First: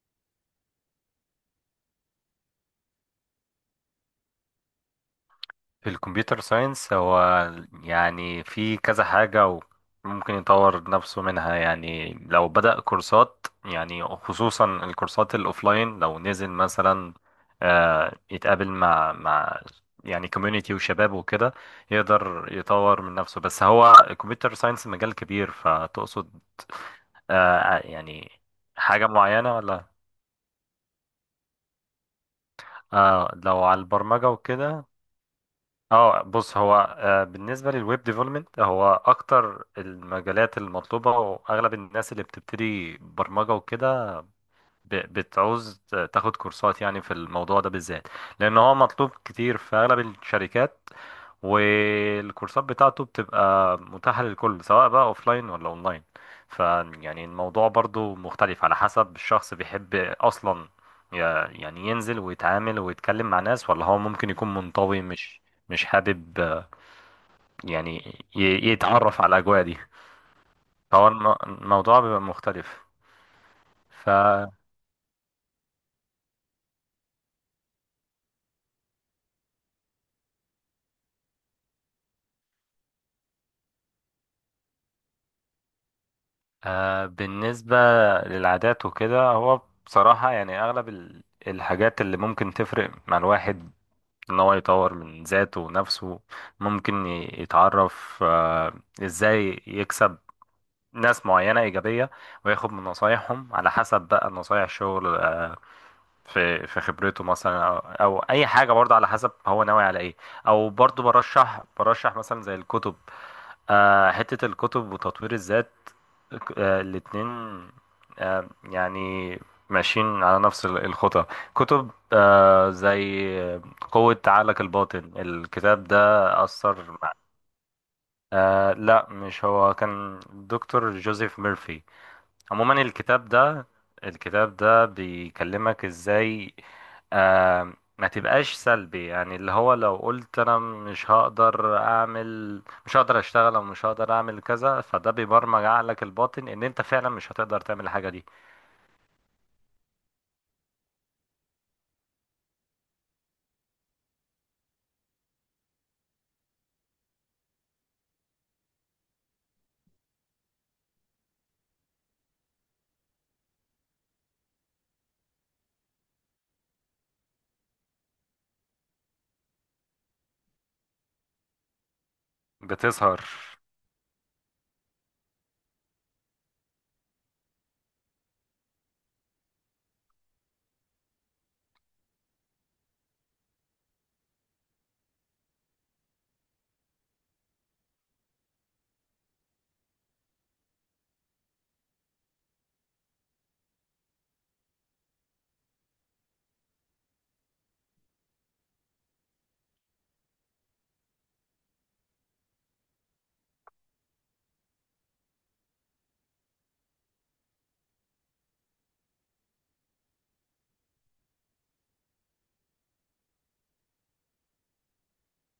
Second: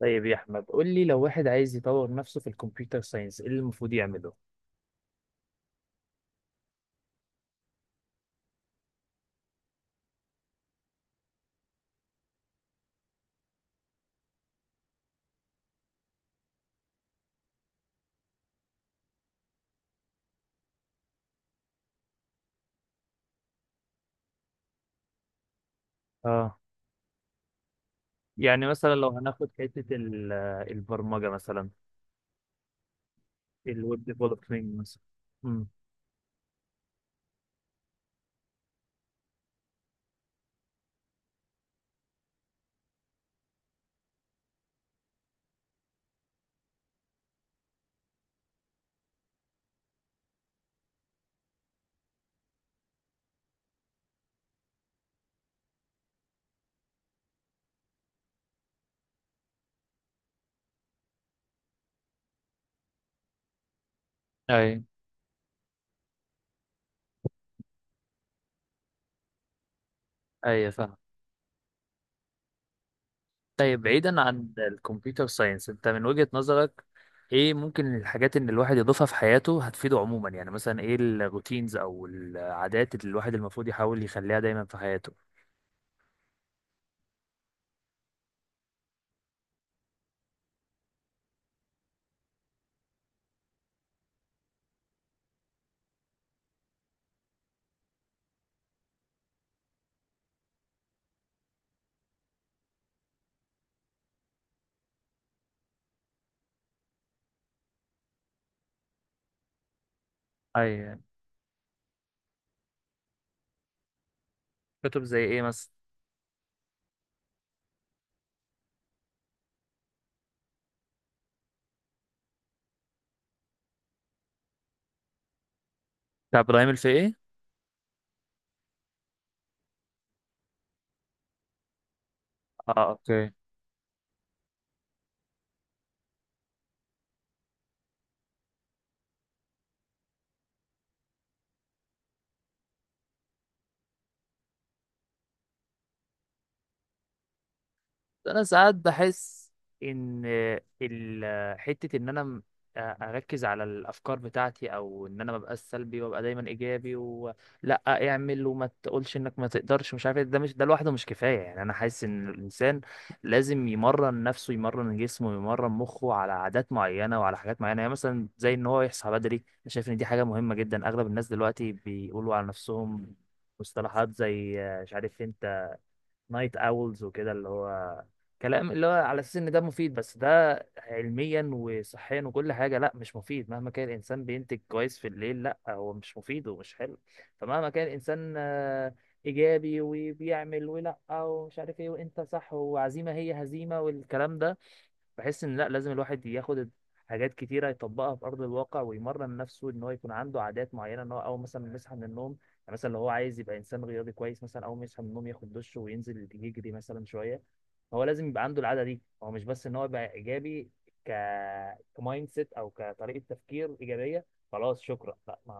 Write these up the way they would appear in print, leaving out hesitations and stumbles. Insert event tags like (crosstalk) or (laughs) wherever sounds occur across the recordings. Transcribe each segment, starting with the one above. طيب يا احمد، قول لي لو واحد عايز يطور نفسه في الكمبيوتر ساينس، ايه اللي المفروض يعمله؟ في الكمبيوتر ساينس هو يعني في كذا حاجة، وممكن يطور نفسه منها. يعني لو بدأ كورسات، يعني خصوصا الكورسات الأوفلاين لو نزل مثلا، يتقابل مع يعني كوميونيتي وشباب وكده، يقدر يطور من نفسه. بس هو الكمبيوتر ساينس مجال كبير، فتقصد اه، آه يعني يعني مثلا حاجة لو هناخد معينة حتة ولا؟ البرمجة مثلا، آه، لو على الويب البرمجة ديفلوبمنت وكده. مثلا. امم اه، بص هو بالنسبه للويب ديفلوبمنت هو اكتر المجالات المطلوبه، واغلب الناس اللي بتبتدي برمجه وكده بتعوز تاخد كورسات يعني في الموضوع ده بالذات، لان هو مطلوب كتير في اغلب الشركات. والكورسات بتاعته بتبقى متاحة للكل، سواء بقى اوفلاين ولا اونلاين. ف يعني الموضوع برضو مختلف على حسب الشخص. بيحب اصلا ي- يعني ينزل ويتعامل ويتكلم مع ناس، ولا هو ممكن يكون اي. منطوي، مش حابب يعني يتعرف على الاجواء دي. اي، فاهم. فهو الموضوع بيبقى مختلف. طيب ف بعيدا عن الكمبيوتر ساينس، انت من وجهة نظرك ايه ممكن الحاجات ان الواحد يضيفها في حياته هتفيده عموما؟ يعني مثلا ايه الروتينز او العادات اللي الواحد المفروض يحاول يخليها دايما في حياته؟ بالنسبة للعادات وكده، هو بصراحة يعني اغلب الحاجات اللي ممكن تفرق مع الواحد ان هو يطور من ذاته ونفسه. ممكن يتعرف ازاي يكسب ناس معينة إيجابية، وياخد من نصايحهم، على حسب بقى نصايح الشغل في خبرته مثلا، أو أي حاجة برضه، على حسب هو ناوي على إيه. أو اي. برضه برشح مثلا زي الكتب، حتة الكتب كتب زي وتطوير ايه مثلا؟ الذات. الاتنين، آه، يعني ماشيين على نفس الخطى. كتب زي قوة عقلك الباطن، الكتاب ده بتاع ابراهيم أثر مع- الفقي؟ لا، مش هو، كان دكتور جوزيف ميرفي. عموما اه، الكتاب اوكي. ده، الكتاب ده بيكلمك ازاي ما تبقاش سلبي. يعني اللي هو لو قلت انا مش هقدر اعمل، مش هقدر اشتغل، او مش هقدر اعمل كذا، فده بيبرمج عقلك الباطن ان انت فعلا مش هتقدر تعمل الحاجة دي. انا ساعات بحس ان حته ان انا اركز على الافكار بتاعتي، او ان انا ما ببقاش سلبي وابقى دايما ايجابي، ولا اعمل وما تقولش انك ما تقدرش مش عارف إيه. ده مش، ده لوحده مش كفايه. يعني انا حاسس ان الانسان لازم يمرن نفسه، يمرن جسمه، يمرن مخه على عادات معينه وعلى حاجات معينه. يعني مثلا زي ان هو يصحى بدري، انا شايف ان دي حاجه مهمه جدا. اغلب الناس دلوقتي بيقولوا على نفسهم بتظهر. مصطلحات زي، مش عارف انت، نايت اولز وكده، اللي هو كلام اللي هو على اساس ان ده مفيد. بس ده علميا وصحيا وكل حاجه لا، مش مفيد. مهما كان الانسان بينتج كويس في الليل، لا هو مش مفيد ومش حلو. فمهما كان الانسان ايجابي وبيعمل ولا ومش عارف ايه، وانت صح، وعزيمه هي هزيمه، والكلام ده، بحس ان لا، لازم الواحد ياخد حاجات كتيره يطبقها في ارض الواقع، ويمرن نفسه ان هو يكون عنده عادات معينه. ان هو اول مثلا ما يصحى من النوم، يعني مثلا لو هو عايز يبقى انسان رياضي كويس، مثلا اول ما يصحى من النوم ياخد دش وينزل يجري مثلا شويه. هو لازم يبقى عنده العاده دي، هو مش بس ان هو يبقى ايجابي ك كمايند سيت او كطريقه تفكير ايجابيه. خلاص شكرا، لا، ما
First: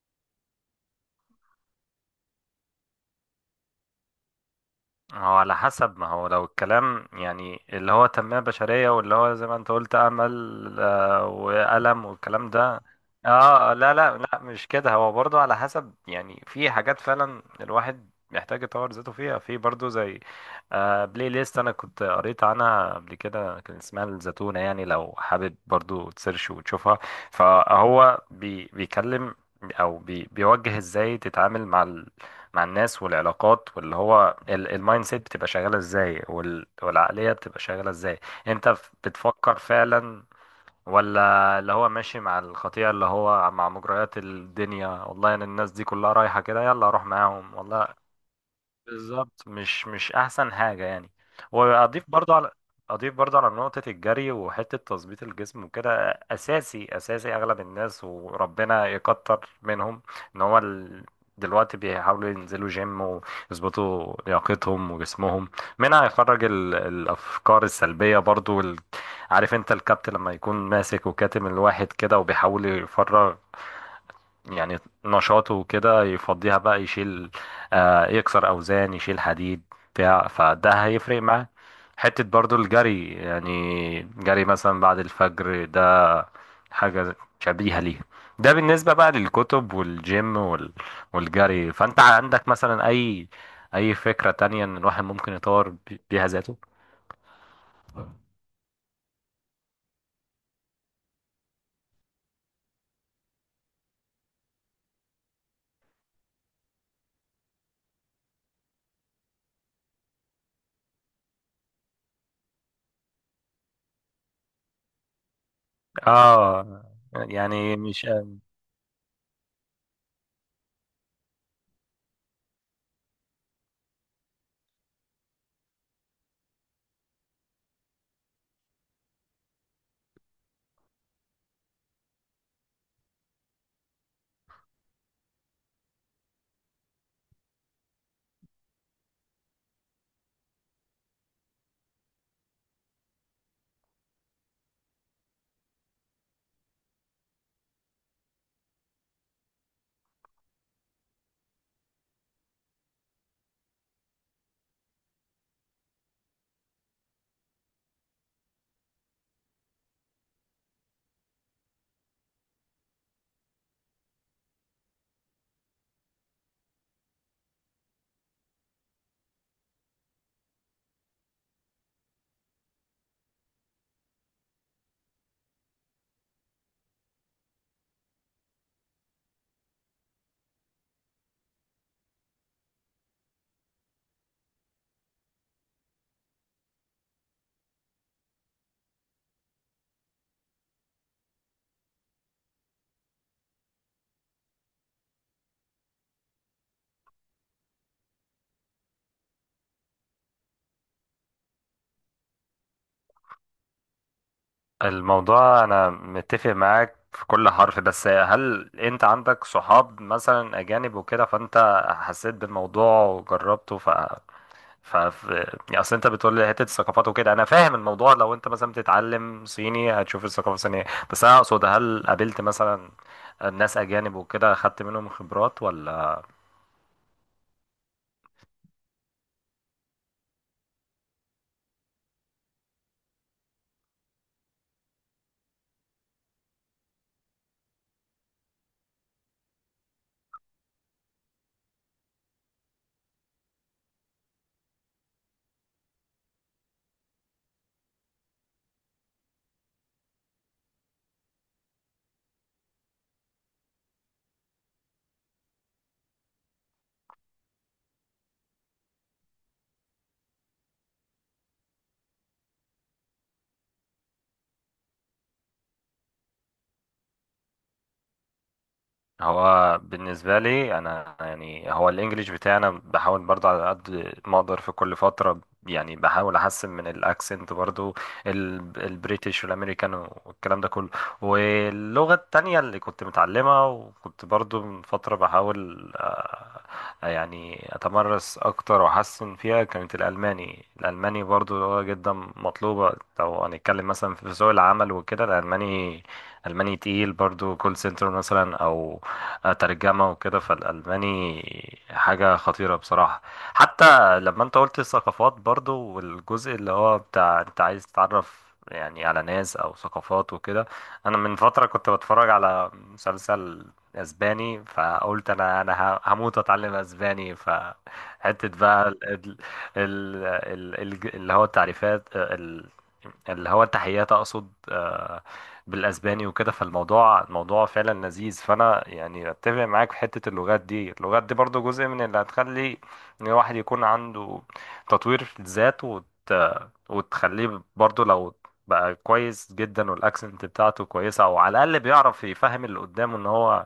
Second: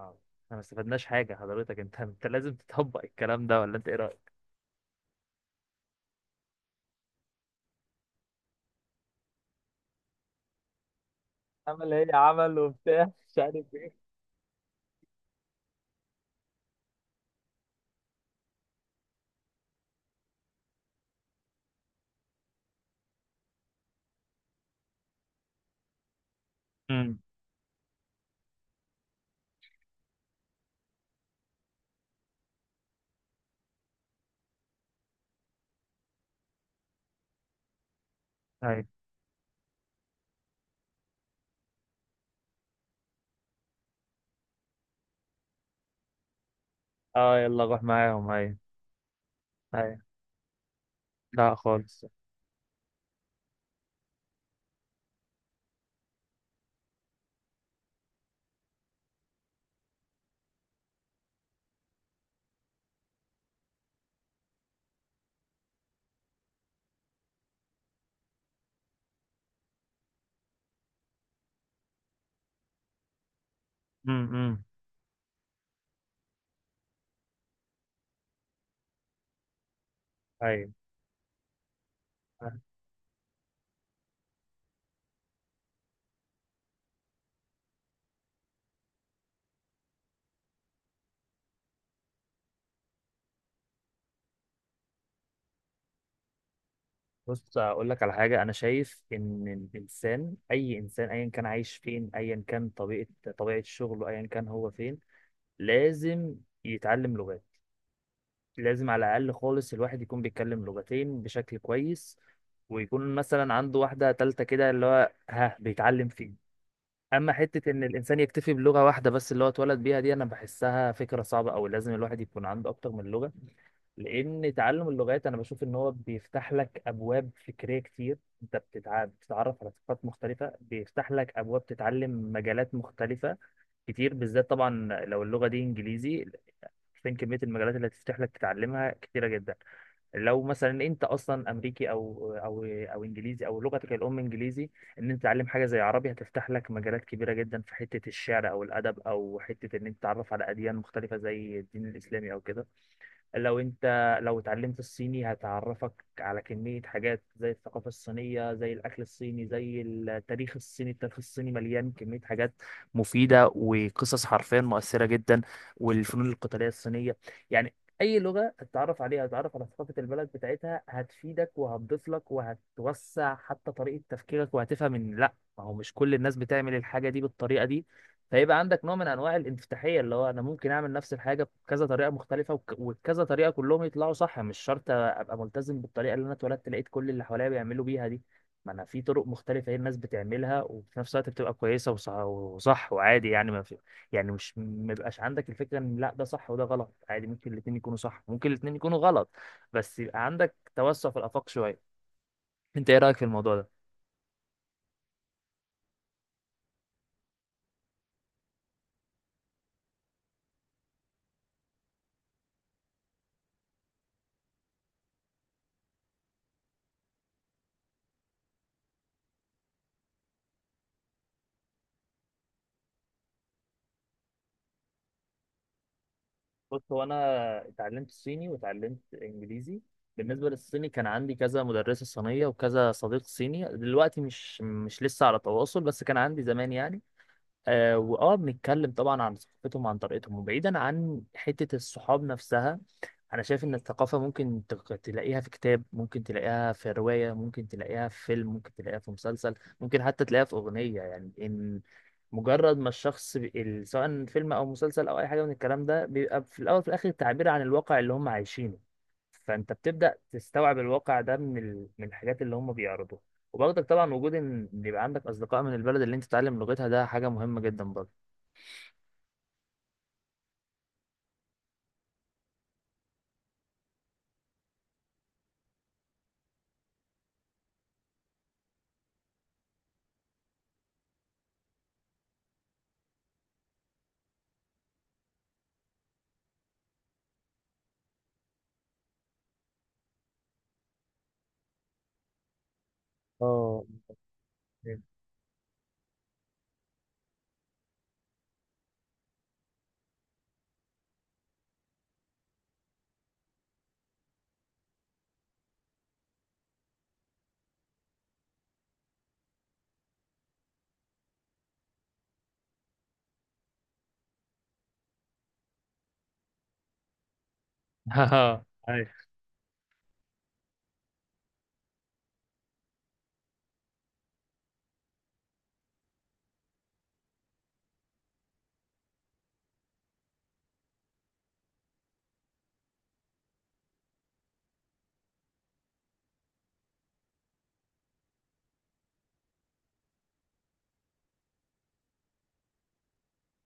احنا ما استفدناش حاجه. حضرتك انت لازم تطبق الكلام ده، ولا انت ايه رايك؟ هو على حسب، ما هو لو الكلام يعني اللي هو تنمية بشرية، واللي هو زي ما انت قلت، أمل عمل وألم ايه، والكلام عمل ده. وبتاع مش عارف لا ايه. لا لا، مش كده. هو برضو على حسب، يعني في حاجات فعلا الواحد محتاج يطور ذاته فيها. في برضو زي بلاي ليست، انا كنت قريت عنها قبل كده، كان اسمها الزتونة. يعني لو حابب برضو تسيرش وتشوفها. امم فهو بيكلم او بيوجه ازاي تتعامل مع الناس والعلاقات. واللي هو المايند سيت بتبقى شغالة ازاي، والعقلية بتبقى شغالة ازاي. انت ايوه. بتفكر فعلا، ولا اللي هو ماشي مع الخطيئة، اللي هو مع مجريات الدنيا؟ والله انا الناس دي كلها رايحة كده، يلا اروح اه، معاهم. يلا روح والله معاهم. ايوه. بالظبط، مش ايوه، مش احسن حاجه يعني. لا خالص. واضيف برضو على اضيف برضو على نقطه الجري وحته تظبيط الجسم وكده. اساسي، اساسي. اغلب الناس وربنا يكتر منهم، ان هو دلوقتي بيحاولوا ينزلوا جيم ويظبطوا لياقتهم وجسمهم. منها يخرج الافكار السلبيه برضو. عارف انت الكابت لما يكون ماسك وكاتم الواحد كده، وبيحاول يفرغ امم يعني نشاطه كده، يفضيها بقى، يشيل يكسر أوزان، يشيل حديد بتاع، ايوه. فده هيفرق معاه. حتة برضو الجري، يعني جري مثلا بعد الفجر ده حاجة شبيهة ليها. ده بالنسبة بقى للكتب والجيم والجري. فأنت عندك مثلا أي فكرة تانية إن الواحد ممكن يطور بيها ذاته؟ بص، اقول لك على حاجه. انا شايف ان الانسان، اي انسان، ايا كان عايش فين، ايا كان طبيعه شغله، ايا كان هو فين، لازم يتعلم لغات. لازم على الاقل خالص الواحد يكون بيتكلم لغتين بشكل كويس، ويكون مثلا عنده واحده تالته كده اللي هو ها بيتعلم فيه. آه اما حته يعني ان مش الانسان يكتفي بلغه واحده بس اللي هو اتولد بيها دي، انا بحسها فكره صعبه. او لازم الواحد يكون عنده اكتر من لغه، لان تعلم اللغات انا بشوف ان هو بيفتح لك ابواب فكريه كتير. انت بتتعرف على ثقافات مختلفه، بيفتح لك ابواب تتعلم مجالات مختلفه كتير. بالذات طبعا لو اللغه دي انجليزي، فين كميه المجالات اللي هتفتح لك تتعلمها؟ كتيره جدا. لو مثلا انت اصلا امريكي او او او انجليزي، او لغتك الام انجليزي، ان انت تتعلم حاجه زي عربي هتفتح لك مجالات كبيره جدا في حته الشعر او الادب، او حته ان انت تتعرف على اديان مختلفه زي الدين الاسلامي او كده. لو انت لو اتعلمت الصيني هتعرفك على كمية حاجات زي الثقافة الصينية، زي الأكل الصيني، زي التاريخ الصيني. التاريخ الصيني مليان كمية حاجات مفيدة، وقصص حرفيا مؤثرة جدا، والفنون القتالية الصينية. يعني أي لغة هتتعرف عليها هتتعرف على ثقافة البلد بتاعتها، هتفيدك وهتضيف لك وهتوسع حتى طريقة تفكيرك، وهتفهم إن لأ، ما هو مش كل الناس بتعمل الحاجة دي بالطريقة دي. فيبقى عندك نوع من انواع الانفتاحيه، اللي هو انا ممكن اعمل نفس الحاجه بكذا طريقه مختلفه وبكذا طريقه كلهم يطلعوا صح. مش شرط ابقى ملتزم بالطريقه اللي انا اتولدت لقيت كل اللي حواليا بيعملوا بيها دي. ما انا في طرق مختلفه هي الناس بتعملها، وفي نفس الوقت بتبقى كويسه وصح، وعادي. يعني ما في، يعني مش ما يبقاش عندك الفكره ان لا ده صح وده غلط. عادي، ممكن الاثنين يكونوا صح، ممكن الاثنين يكونوا غلط، بس يبقى عندك توسع في الافاق شويه. انت ايه رايك في الموضوع ده؟ الموضوع، انا متفق معاك في كل حرف، بس هل انت عندك صحاب مثلا اجانب وكده، فانت حسيت بالموضوع وجربته؟ ف ف- يعني اصل انت بتقول لي حته الثقافات وكده، انا فاهم الموضوع. لو انت مثلا بتتعلم صيني هتشوف الثقافه الصينيه. بس انا اقصد، هل قابلت مثلا ناس اجانب وكده، خدت منهم خبرات ولا؟ بص، هو انا اتعلمت صيني واتعلمت انجليزي. بالنسبه للصيني كان عندي كذا مدرسه صينيه وكذا صديق صيني، دلوقتي مش، مش لسه على تواصل، بس كان عندي زمان يعني. آه، بنتكلم طبعا عن ثقافتهم وعن طريقتهم. وبعيدا عن حتة الصحاب نفسها، أنا شايف إن الثقافة ممكن تلاقيها في كتاب، ممكن تلاقيها في رواية، ممكن تلاقيها في فيلم، ممكن تلاقيها في مسلسل، ممكن حتى تلاقيها في أغنية. يعني إن مجرد ما الشخص سواء فيلم أو مسلسل أو أي حاجة من الكلام ده، بيبقى في الأول وفي الآخر تعبير عن الواقع اللي هم عايشينه. فأنت بتبدأ تستوعب الواقع ده من ال... من الحاجات اللي هم بيعرضوها. وبرضك طبعا وجود ان إن يبقى عندك اصدقاء من البلد اللي انت تتعلم لغتها، ده حاجه مهمه جدا برضه. هو بالنسبة لي أنا، يعني هو الإنجليش بتاعنا بحاول برضو على قد ما أقدر في كل فترة، يعني بحاول أحسن من الأكسنت برضو، البريتش والأمريكان والكلام ده كله. واللغة التانية اللي كنت متعلمها وكنت برضو من فترة بحاول يعني أتمرس أكتر وأحسن فيها، كانت الألماني. الألماني برضو لغة جدا مطلوبة، لو اه. هنتكلم مثلا في سوق العمل وكده. الألماني، ألماني تقيل، برضو كول سنتر مثلا أو ترجمة وكده، فالألماني حاجة خطيرة بصراحة. حتى لما انت قلت الثقافات برضو، والجزء اللي هو بتاع انت عايز تتعرف يعني على ناس أو ثقافات وكده، أنا من فترة كنت بتفرج على مسلسل اسباني، فقلت انا هموت اتعلم اسباني. فحته (laughs) بقى ايوه. اللي هو التعريفات، اللي هو التحيات اقصد بالاسباني وكده. فالموضوع، الموضوع فعلا لذيذ. فانا يعني اتفق معاك في حته اللغات دي. اللغات دي برضو جزء من اللي هتخلي ان الواحد يكون عنده تطوير في الذات، وتخليه برضو لو بقى كويس جدا، والاكسنت بتاعته كويسه، او على الاقل بيعرف يفهم اللي قدامه ان هو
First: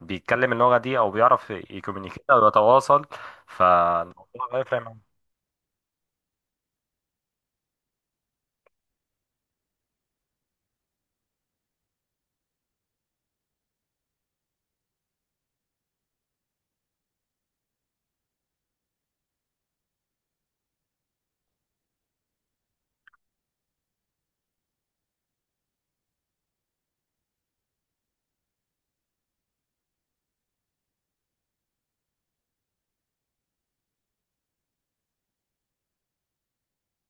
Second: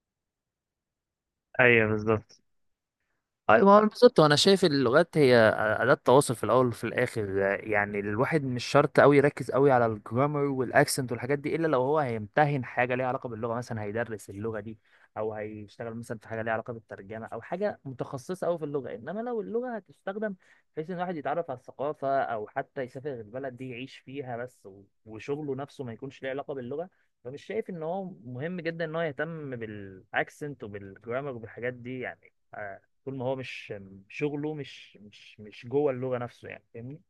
بيتكلم اللغه دي، او بيعرف ايوه، يكومينيكيت بالظبط. او يتواصل. ايوه، ما هو بالظبط. وانا فالموضوع شايف هيفرق. اللغات هي اداه تواصل في الاول وفي الاخر. يعني الواحد مش شرط قوي يركز قوي على الجرامر والاكسنت والحاجات دي، الا لو هو هيمتهن حاجه ليها علاقه باللغه، مثلا هيدرس اللغه دي او هيشتغل مثلا في حاجه ليها علاقه بالترجمه، او حاجه متخصصه قوي في اللغه. انما لو اللغه هتستخدم بحيث ان الواحد يتعرف على الثقافه، او حتى يسافر البلد دي يعيش فيها بس، وشغله نفسه ما يكونش ليه علاقه باللغه، فمش شايف ان هو مهم جدا ان هو يهتم بالاكسنت وبالجرامر وبالحاجات دي. يعني طول ما هو مش، شغله مش جوه اللغة نفسه، يعني فاهمني.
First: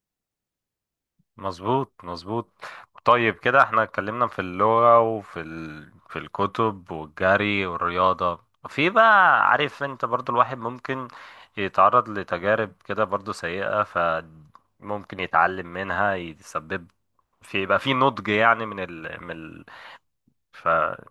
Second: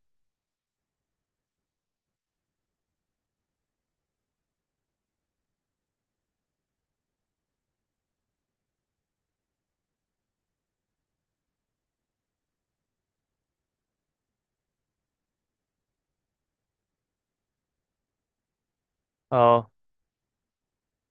مظبوط، مظبوط. طيب كده احنا اتكلمنا في اللغة وفي في الكتب والجري والرياضة. في بقى، عارف انت، برضو الواحد ممكن يتعرض لتجارب كده برضو سيئة، فممكن يتعلم منها، يسبب في يبقى في نضج يعني اه، ف...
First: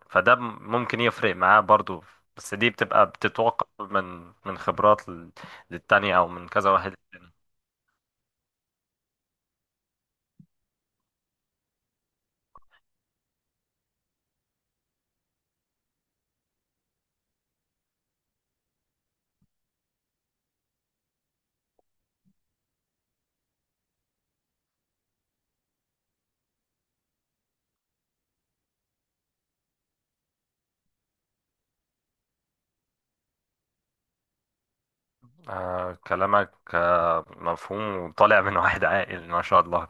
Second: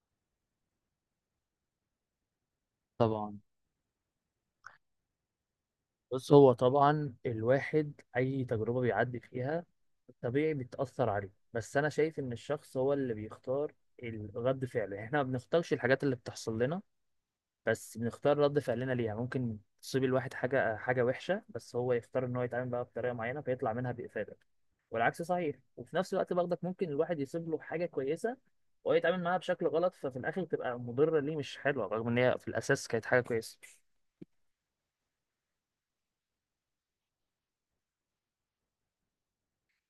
فده ممكن يفرق معاه برضو. بس دي بتبقى طبعا. بتتوقع من خبرات للتانية او بص، من هو كذا واحد. طبعا الواحد أي تجربة بيعدي فيها طبيعي بتأثر عليه. بس أنا شايف إن الشخص هو اللي بيختار رد فعله. يعني إحنا ما بنختارش الحاجات اللي بتحصل لنا، بس بنختار رد فعلنا ليها. ممكن تصيب الواحد حاجة وحشة، بس هو يختار إن هو يتعامل بقى بطريقة معينة فيطلع منها بإفادة. والعكس صحيح، وفي نفس الوقت برضك ممكن الواحد يصيب له حاجة كويسة وهو يتعامل معاها بشكل غلط، ففي الآخر تبقى مضرة ليه مش حلوة، رغم إن هي في الأساس كانت حاجة كويسة. كلامك مفهوم وطالع من (laughs) واحد عاقل ما شاء الله،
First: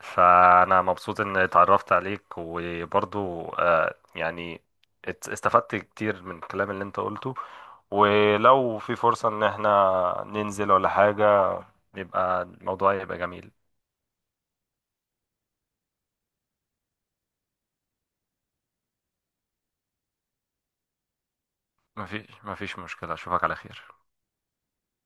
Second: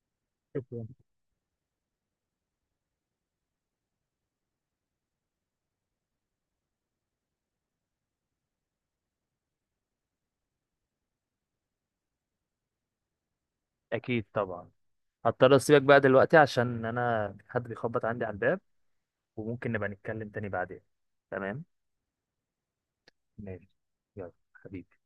فأنا شكرا. مبسوط إن اتعرفت عليك. وبرضو يعني استفدت كتير من الكلام اللي انت قلته. ولو في فرصة إن احنا ننزل ولا حاجة، يبقى الموضوع يبقى جميل. أكيد طبعا. هضطر أسيبك بقى دلوقتي عشان أنا حد بيخبط عندي على الباب، وممكن نبقى نتكلم تاني بعدين. تمام. مفيش مشكلة، أشوفك على ماشي. خير. يلا حبيبي.